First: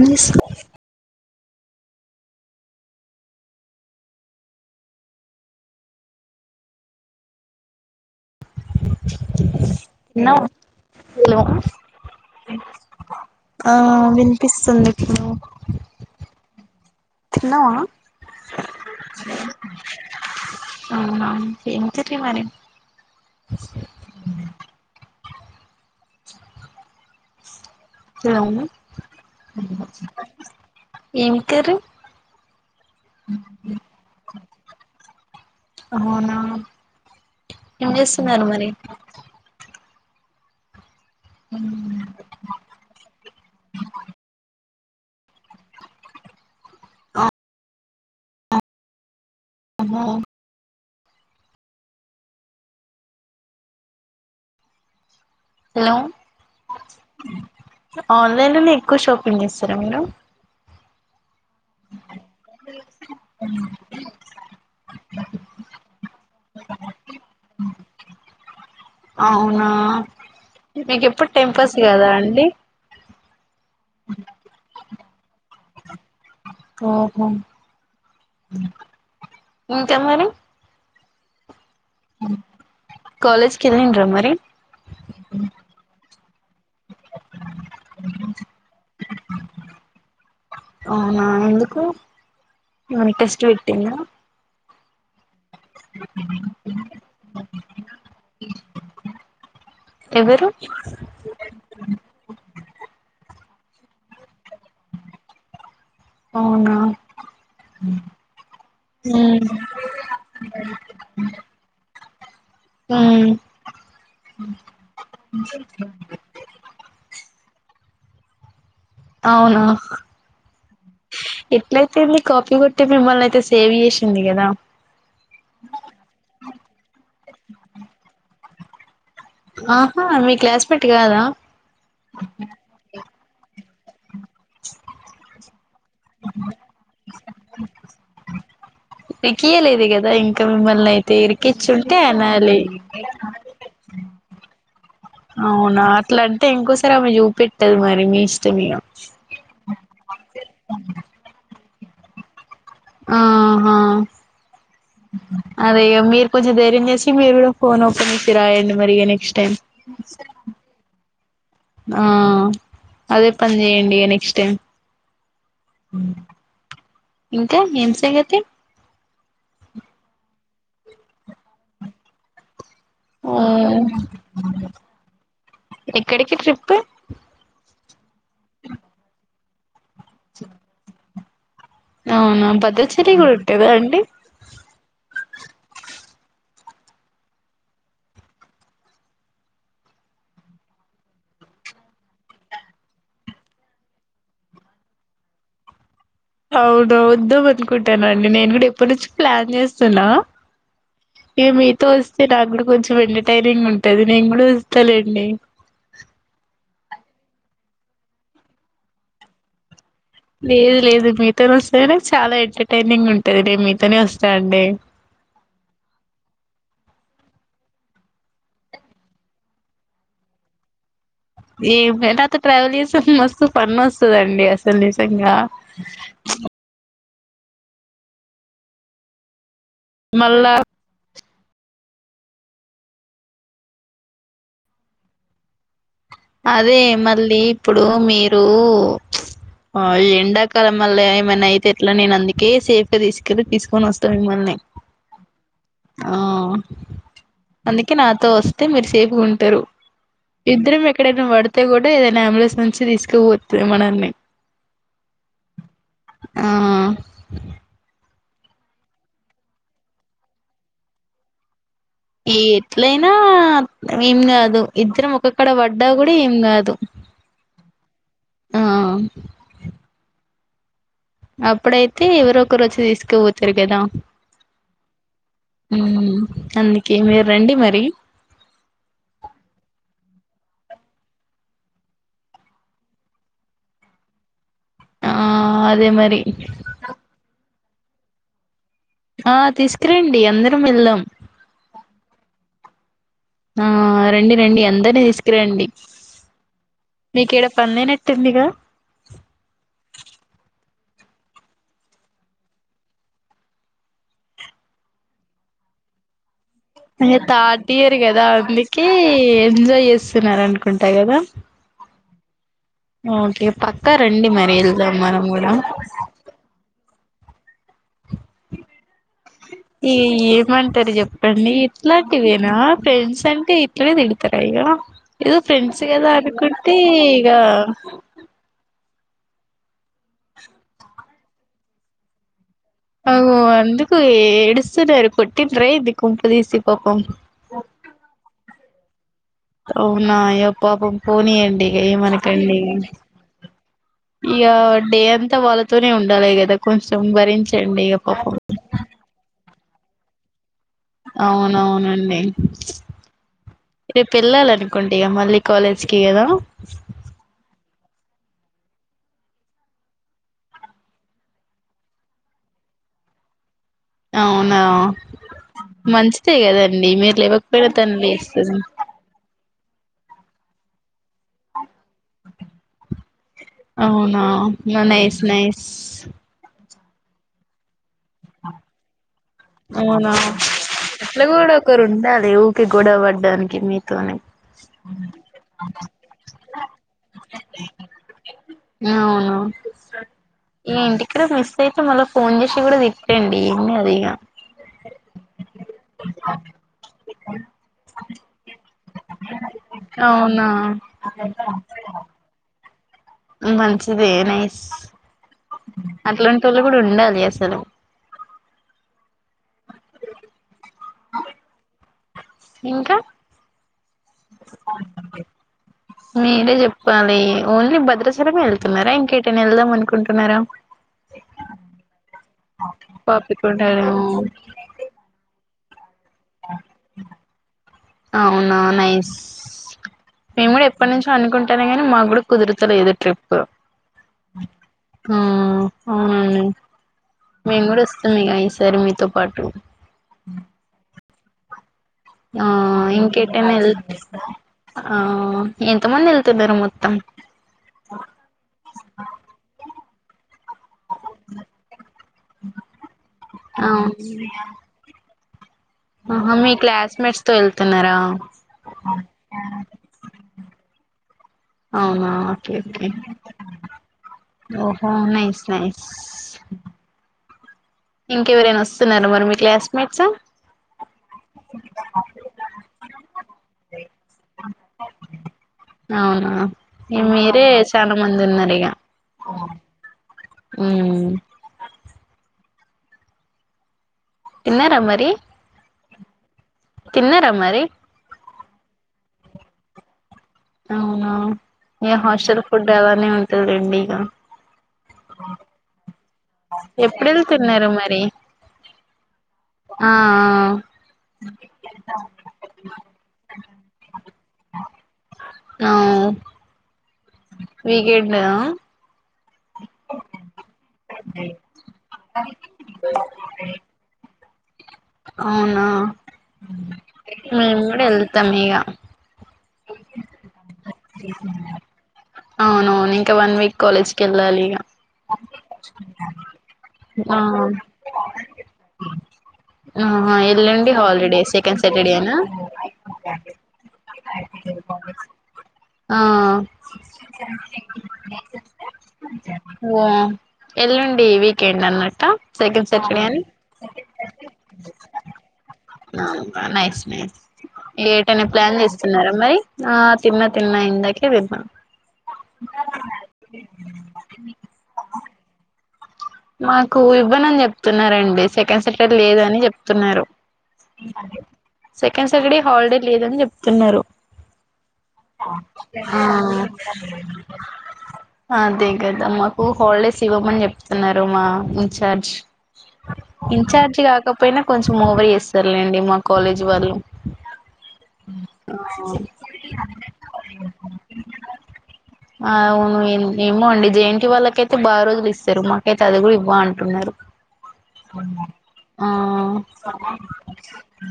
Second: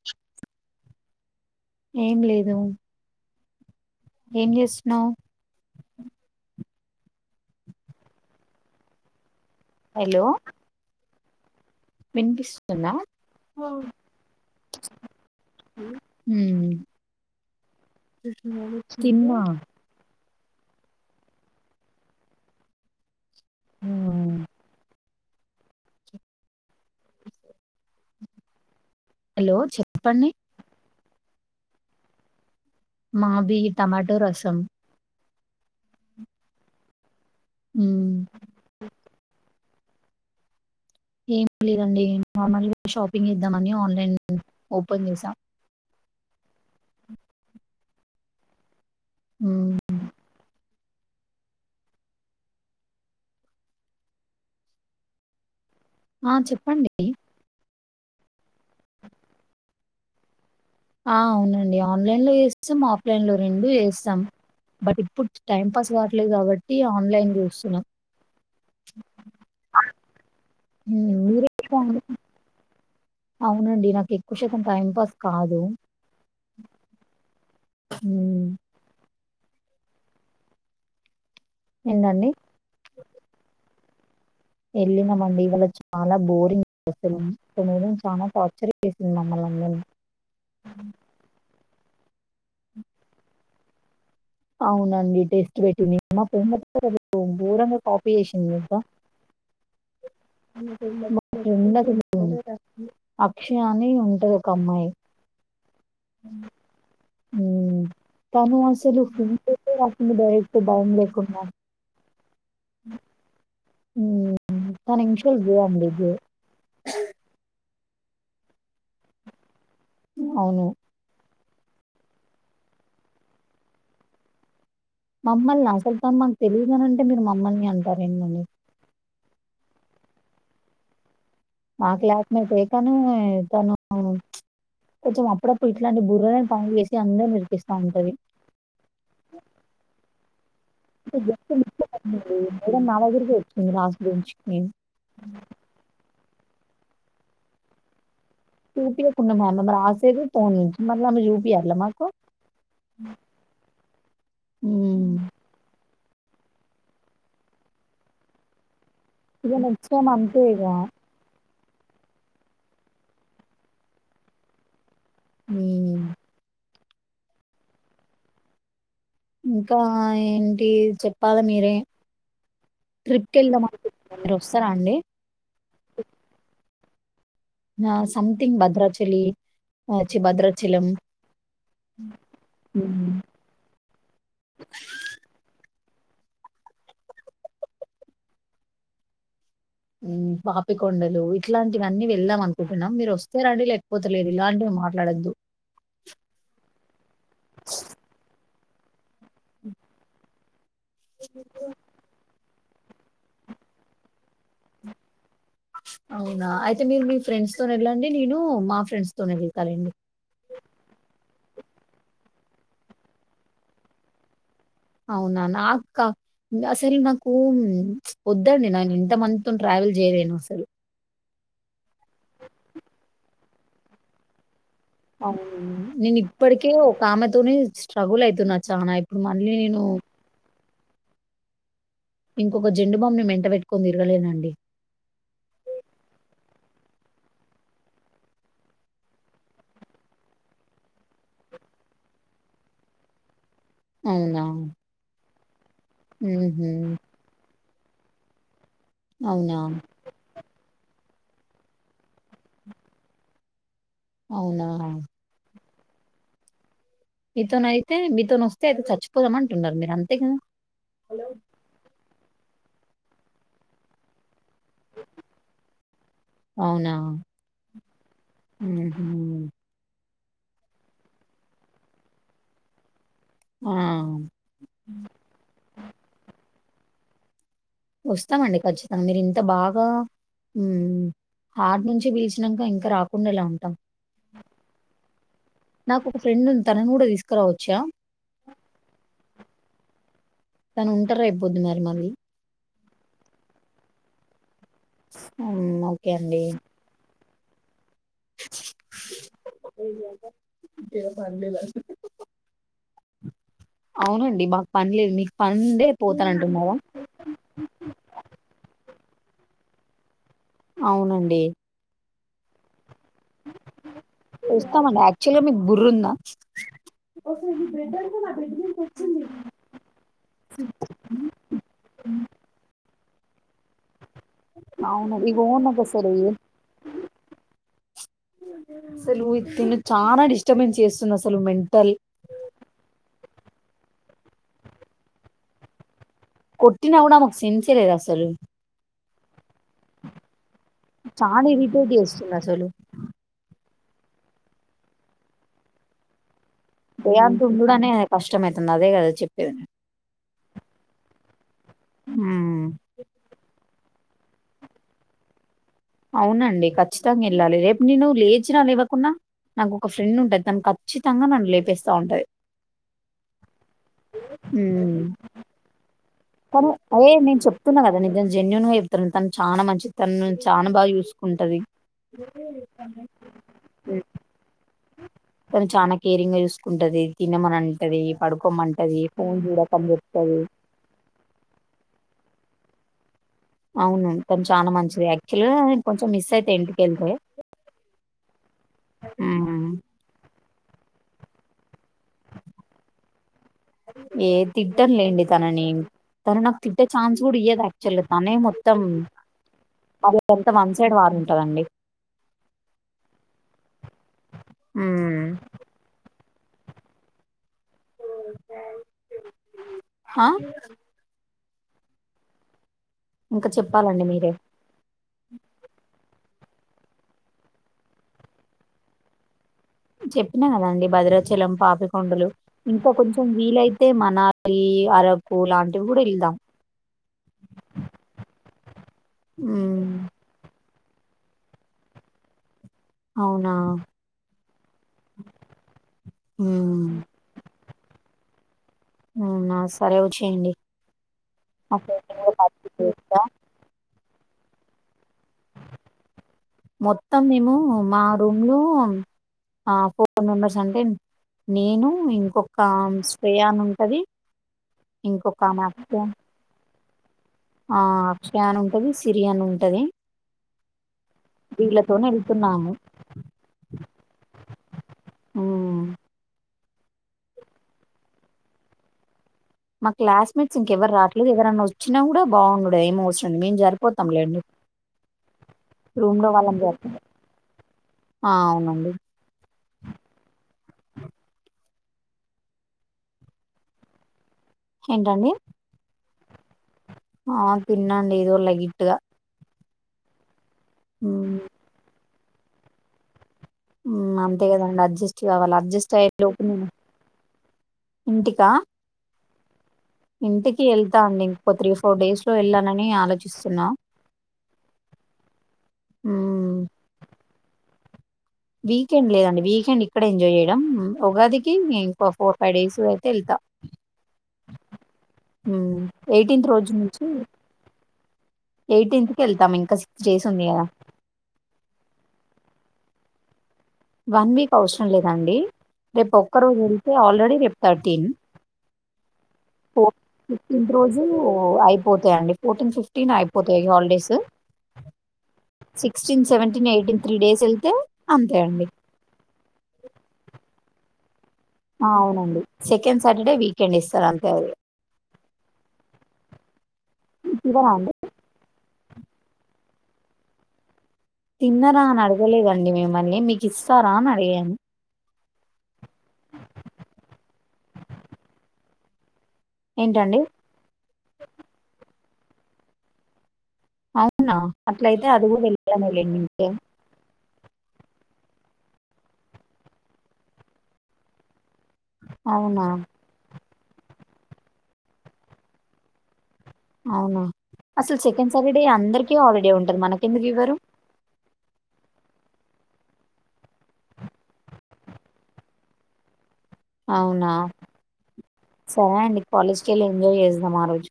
అస్ [unintelligible] ఏం లేదు ఏం చేస్తున్నావు హలో తిన్నావా హలో వినిపిస్తుందా ఆ వినిపిస్తుందిప్పుడు హ తిన్నవా తిన్నా ఆ ఎంత మరి [unintelligible] ఉమ్ [unintelligible] సరెనా హలో చెప్పండి ఏం కర్రి మావి టమాటో రసం అవునా ఏం ఉమ్ చేస్తున్నారు మరి ఏం లేదండి నార్మల్గా షాపింగ్ చేద్దామని ఆన్లైన్ లో ఓపన్ చేసా ఆ ఉమ్ అహా హలో ఆ చెప్పండి ఆన్లైన్ లోనే ఎక్కువ షాపింగ్ చేస్తారా మీరు ఆ అవును అండీ ఆన్లైన్ లో చేస్తాం ఆఫ్లైన్ లో రెండు చేస్తాం బట్ ఇప్పుడు టైం పాస్ కావలేదు కాబట్టి ఆన్లైన్ చూస్తున్నాం అవునా మీకు ఉమ్ ఎప్పుడు టైం ఉర్కే పాస్ అండీ కాదా అండి అవునండి నాకు ఎక్కువ శాతం టైం పాస్ కాదు ఓహో ఉమ్ ఇంకా మరి ఏంటండి కిల్న్రా మరి వెళ్ళినామండి ఇవాళ చాలా బోరింగ్స్తుందిద చాలా టార్చర్ చేసింది మమ్మ మనకెష్ట ఇ టెనా అవును నంద్ డి టెస్టి పెటింధి మా ఫ్రెండ్ తెలుసు కదా మీకు ఘోరంగా కాపీ చేసింది టెలుసా ఎవరు [unintelligible] అ క్ష అని ఉంటది ఒక అమ్మాయి అవునా ఉమ్ తను అసలు ఫ ఉమ్ అ బక్ బయం లేకుండా ఉమ్ ఉమ్ తన ఇనిషియల్ ఏ అండి ఏ అవునా అవును ఎట్లయితేంది కాఫ కొట్టటి మిమ్మల్ని అయితే సేవ్ చేసింది కదా తెలిగుండి ట మీరు మమ్మల్ని అండీ మరి ఆహా మీ క్లాస్ పెట్ కాదా ఆ క్లాక్మ కాని తాను కొంచెం అప్పుడప్పుడు ఇట్లాంటి బుర్రని పని చేసి అందరు ఇర్కిస్థా ఉంటది ఇరికియలేదు కదా ఇంకా మిమ్మల్ని అయితే జస్ట్ ఇరికిచ్చు మిస్టేక్ ఉంటే అనాలి గుంచకి అవునా అట్లంటే ఇంకో [unintelligible] మె చూప పెట్టదు మరి మీ ఇష్టం ఇగ చూపియకు కున్నామా [unintelligible] చెడిట్ ఆనియన్స్ మళ్ళఐన చూపియర్ల మాకు ఆహా ఉమ్. అదే మీరు కొంచెం ధైర్యం చేసి మీరు కూడా ఫోన్ ఓపెన్ చేసి రాయండి మరి ఇగ నెక్స్ట్ టైం ఇది నిచ్చన అంతే గా ఆ అదే పని చెయ్యడి నెక్స్ట్ టైం మ్మ్. ఉమ్మ్ ఇంకా ఏంది సంగతి ఇంకా ఏంటి చెప్పాలి మీరే ఓ ట్రిప్కి వెళ్దాం అనుకుంటున్నాం మీరు వస్తారా అండి ఎక్కడికి ట్రిప్ కి నా సంథింగ్ భద్రాచలి అ చి భద్రాచలం అవునా భద్రచలి మ్మ్. రోడ్డే గా అండి ఉం పాపికొండలు ఇట్లాంటివన్నీ వెళ్దాం అనుకుంటున్నాం మీరు వస్తే రండి లేకపోతేలేదు ఇలాంటివి మాట్లాడొద్దు అవున వద్దమానుకుఅంటూన్న అండి నేను కూడా ఇప్పుడు నుంచి ప్లాన్ చేస్తున్నా ఇగ మీతో వస్తే నా గూడ కొంచెం ఎంటర్టైనింగ్ ఉంటది నేను కూడా చూస్తాలేండి. అవునా అయితే మీరు మీ ఫ్రెండ్స్ తోనే వెళ్ళండి నేను మా ఫ్రెండ్స్ తోనే వెళ్తాలేండి. లేదు లేదు మీతోనే వస్తేనే చాలా ఎంటర్టైనింగ్ ఉంటది నేను మీతోనే వస్తా అండి. అవునా నాక్ అసలు నాకు వొద్దండి నేను ఇంతమందితో ట్రావెల్ చేయలేను అసలు ఏమి నాతో ట్రావెల్ చేస్తే మస్తు ఫన్ వస్తుందండి అసల్ నిజంగా అవును. నేను ఇప్పటికే ఒక ఆమెతోనే స్ట్రగుల్ అయితున్నా చానా ఇప్పుడు మళ్ళీ నేను మళ్ళ ఇంకొక జెండు బామ్ని మెంట పెట్టుకొని తిరగలేనండి అదే మళ్ళీ ఇప్పుడు మీరు ఆ ఎండాకాలం మళ్ళ ఏమైనా అయితే ఎట్లా నేను అందుకే సేఫ్ గా తీసుకెళ్ళి తీసుకు ఫోన్ వస్తే మిమ్మల్ని ఆ ఊహుం అందుకే నాతో వస్ అయితే మీరు సేఫ్గా ఉంటరు ఇద్దరం ఏ ఎక్కడైనా పడితే కూడా ఏదైనా అంబులెన్స్ నుంచి తీసుకుపోతుంది మనం అవునా ఆహు మీతోనీ అయితే మీతోనీ వస్తే అయితే చచ్చిపోదామ అంటున్నారు మీరంతే కదా ఏ ఎట్లయినా ఏం కాదు ఇద్దరం ఒకక్కడ పడ్డా కూడా ఏం కాదు అవునా? ఆ హుహు. అప్పుడైతే ఎవరో ఒకరు వచ్చి తీసుకు ఆ! పోతరుకదా అంది కేమి రండి మరి వస్తామండి ఖచ్చితంగా మీరు ఇంత బాగా ఉ ఆటి నుంచి పీలిచినాక ఇంకా రాకుండా ఎ లా ఉంటాం ఆ అదే నాకు ఒక మరి ఫ్రెండ్ ఉంది తననీ కూడా తీసుకురావ చ్చ ఆ తీసుకురండి అందరం తను వెళ్దాం ఉంటారు రేపు పొద్దు మరి మళ్ళీ ఆ రండి రండి అం ఉమ్ ఓకే అండి మీకిడే పందేనే [inaudible] అవునండి మాకు పని లేదు మీకు పని పోతానంటడి అ తార్టియరు కదా అందుకి ఏ ఎంజాయ్ చేసి స్తున్నార అనుకుంటా కదా అవునండి ఓకే పక్కా రండి మరి వెళ్దాం వస్తామండి మనం కూడా ఓకే నీ బ్రెడ్ అంతా బెడ్ మీద ఈ ఏమంటారు సంక ఇట్లే విదీడి తగయ్యా అవును ఇక ఏదో ఇగో నాకు ఫ్రెండ్స్ కదా అసలు ఏ- అనుకుంటే ఇగా అసలు ఇది తిను చాలా డిస్టర్బెన్స్ చేస్తుంది అసలు మెంటల్ అవు అందుకు ఏడుస్తున్నార్ కొటింద్రే ఏందీ కొట్టిన కూడా ఆమెకు సెన్స్ లేదు అసలు అవునా అయ్యా పాపం చాలా పోనీయండి ఇరిటేట్ చేస్తుంది ఏమనకండి అసలు ఇగ డే అంతా వాళ్ళతోనే ఉండాలి కదా కొంచెం ప్రయాంత భరించండి ఉండదనే ఇగ పాపం కష్టమైతుంది అదే కదా చెప్పేదినేను ఔనవునండి. ఉమ్. రేపెళ్ళాలనుకుండిగ మళ్ళీ. కాలేజ్కి కదా ఔనండి ఖచ్చితంగెళ్ళాలి రేప్ నేను లేచినా లేవకున్నా నాకు ఒక ఫ్రెండ్ ఉంటది తను కప్చితంగా నన్ను లేపేస్తా ఉంటది. ఔనా మంచి. కాని అయే నేన్ చెప్తున్న కదా నిజం లేస్తది జెన్యూన్ గా చెప్తున్నా తన్. చానా మంచిద్ తన్ నన్ చానా బాగ్ చూస్కుంటది. ఔనా. మ నైస్ నైస్ కుంటది తినమనంటది పడుకోమ్మంటది. అవునా ఇట్లగూడొకరుండాలి వు. తె గొడవడ్ ఔను తను చానా మంచిది యాక్చువల్గా నేన్ కొంచెం మిస్సైతా ఇంటికెళ్తే. ప్రెమిస్తే ట్ మళ్ళ ఫోన్ జేషి గూడా తిట్టండి ఏంగాదిగ. తిట్టన్ లేండి తనని తను నాకు తిట్టే ఛాన్స్ కూడియ్యదు యాక్చువల్ తనే మొత్తం [unintelligible] అవునా అంత వన్ సైడ్ వారుంటుందండి. ఉమ్ మంచిది నైస్. మ్మ్ ఇట్లాంటోళ్ళు గూడుండాలి అసలు. హ ఇంక ప్పాలండి మీరే. మీరే జెప్పాలి ఓన్లీ భద్రాచలమే యెళ్తున్నారా ఇంకె. చెప్పినా గదండి భద్రాచలం పాపికొండలు. ఇంకా కొంచెం వీలైతే పాపికొండలు మనాలి అరబ్బు బోలాంటివ్ ఔనా నైస్ మ్మ్ మేమ్ గూడె ఎప్పట్ నుంచో అనుకుంటేనే మాగ్గూడ కుదురు. తలేదు ట్రిప్ప్ అవునా అ ఔన్ లేండి మ్మ్ మేమ్ గూడొ. ఉంది గైస్. తర్ మీతోపాటు. అవునా సరే వచ్చేయండి మా ఫ్రెండ్ ని కూడా ఆ పరిచయం చేస్తా ఇంకే టైనా వెల్ ఆ ఎంత ముందల్ మొత్తం మేము మా రూమ్ లో ఆ ఫో ఫో మెంబర్స్ అంటడి. నేను ఇంకొక శ్రేయాని ఉంటది. ఇంకొక ఆమె అక్షయ హ మీ క్లాస్ మె ఆ ఆఫయాన్ ఉంటది. సిరి అని ఉంటది. వీళ్ళతోనే అవునా ఓకే వెళ్తున్నాము ఓకే ఓహో నైస్ మ్మ్ నైస్ ఇంకెవరైనా వస్తున్నార మరి మీరు మా క్లాస్మేట్స్ ఇంకెవరు రావట్లేదు. ఎవరన్నా వచ్చినా కూడా బాగుండడు ఏమ అవసరండి మేం సరిపోతాంలేండి. రూమ్ లో అవునా వాళ్ళం జ ఇక మీరే చాలా మంది ఆ ఉన్నారు ఇక అవునండి ఉమ్. తిన్నార మరి ఏంటండి తిన్నారా ఆ మరి తిన్న అండి ఎదో లై గిట్టుగా అవునా ఏ హాస్టల్ చిరు ఫుడ్ ఎవనే ఉంట ఊ అంతే కదండి అడ్జస్ట్ కావాలి. అడ్జస్ట్ అయి ఎప్పుడు వెళుతున్నారు మరి ఇంటికా ఆ ఇంటికి వెళ్తాండి ఇంకో త్రీ ఫోర్ డేస్ లో వెళ్ళాలని ఆలోచిస్తున్నా. ఆ అవు ఊ వీకెండ్ వీకెండ్ లేదండి వీకెండ్ ఇక్కడ ఎంజాయ్ చేయడం. ఉగాదికి ఫోర్ ఫైవ్ డేస్ అయితే వెళ్తా. అవునా ఎయిటీన్త్ రోజు నుంచి ఊ వెళ్తాం ఇక. ఎయిటీన్త్ కి వెళ్తాం ఇంకా సిక్స్ డేస్ ఉంది కదా. అవునువును ఇంకా వన్ వీక్ కాలేజ్ కి వన్ వెళ్ళాలి వీక్ ఇగ అవసరం లేదండి. రేపు ఒక్క రోజు వెళ్తే ఆ ఆల్రెడీ రేపు థర్టీన్, ఫోర్ ఆహా ఎల్లుండి ఫిఫ్టీన్త్ రోజు హాలిడే సెకండ్ సాటర్డేనా అయిపోతాయండి. ఫోర్టీన్ ఫిఫ్టీన్ అయిపోతాయి ఇగ హాలిడేస్. ఆ sixteen, seventeen, eighteen three days వెళ్తే అంతేండి. ఓ ఎల్లుండి వీకెండ్ ఆ అవునండి సెకండ్ సాటర్డే వీకెండ్ ఇస్తారు అంతే ఎవరు. న న నె తినరా అండి ఏటన ప్లాన్ చేసి తిన్నారా మరి ఆ తిన్న తిన్న ఇందాకే తిన్నా తిన్నరా అని అడగలేదండి మిమ్మల్ని మీకు ఇస్తారా అని అడిగాను మాకు ఇవ్వనని చెప్తున్నారండి సెకండ్ సాటర్డే లేదని చెప్తున్నారు ఏంటండి సెకండ్ సాటర్డే హాలిడే లేదని చెప్ప అవునా అట్లయితే అది కూడా వెళ్ళాను ఆ లేండి నీతో అదే కదా మాకు హాలిడేస్ ఇవ్వమని చెప్తున్నారు స్తున్నారు మా ఇన్ చార్జ్ అవునా ఇన్చార్జ్ చ్చి కాకపోయినా కొంచెం ఓవర్ చేస్తారు లేండి మా కాలేజ్ వాళ్ళు అవునా అసలు సెకండ్ సాటర్డే అందరికి హాలిడే ఉంటది మనకెందుకు ఇవ్వరు ఆ అవును ఏమో అండి జయంతి వాళ్ళకైతే బాగా రోజులు ఇస్తారు మా [unintelligible] అవునా సరే అండి ఆ కాలేజ్ కి వెళ్ళి ఎంజాయ్ చేద్దాం ఆ రోజు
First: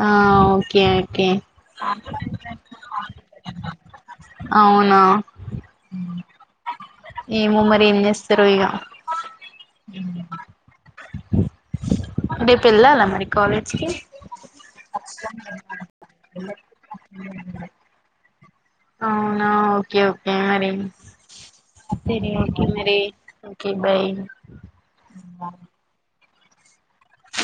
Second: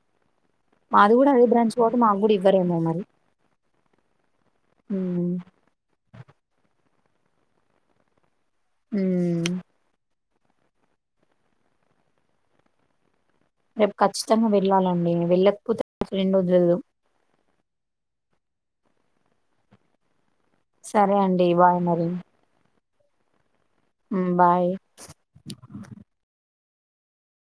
ఆ ఓకే మాది ఓకే కూడా అదే బ్రాంచ్ కాబట్టి మాకు కూడా ఇవ్వరేమో మరి అవునా ఉమ్ ఏమో మరి ఏం జేస్తారో ఇగా ఉమ్. రేపు ఎల్లాల మరి కాలేజ్ కి రేపు ఖచ్చితంగా వెళ్ళాలండి వెళ్ళకపోతే నా రెండు [unintelligible] అవునా ఓకే ఓ హు మరి సరే అండి బాయ్ [unintelligible] మరి ఓకే మరి ఓ ఒకే బై ఉమ్, బాయ్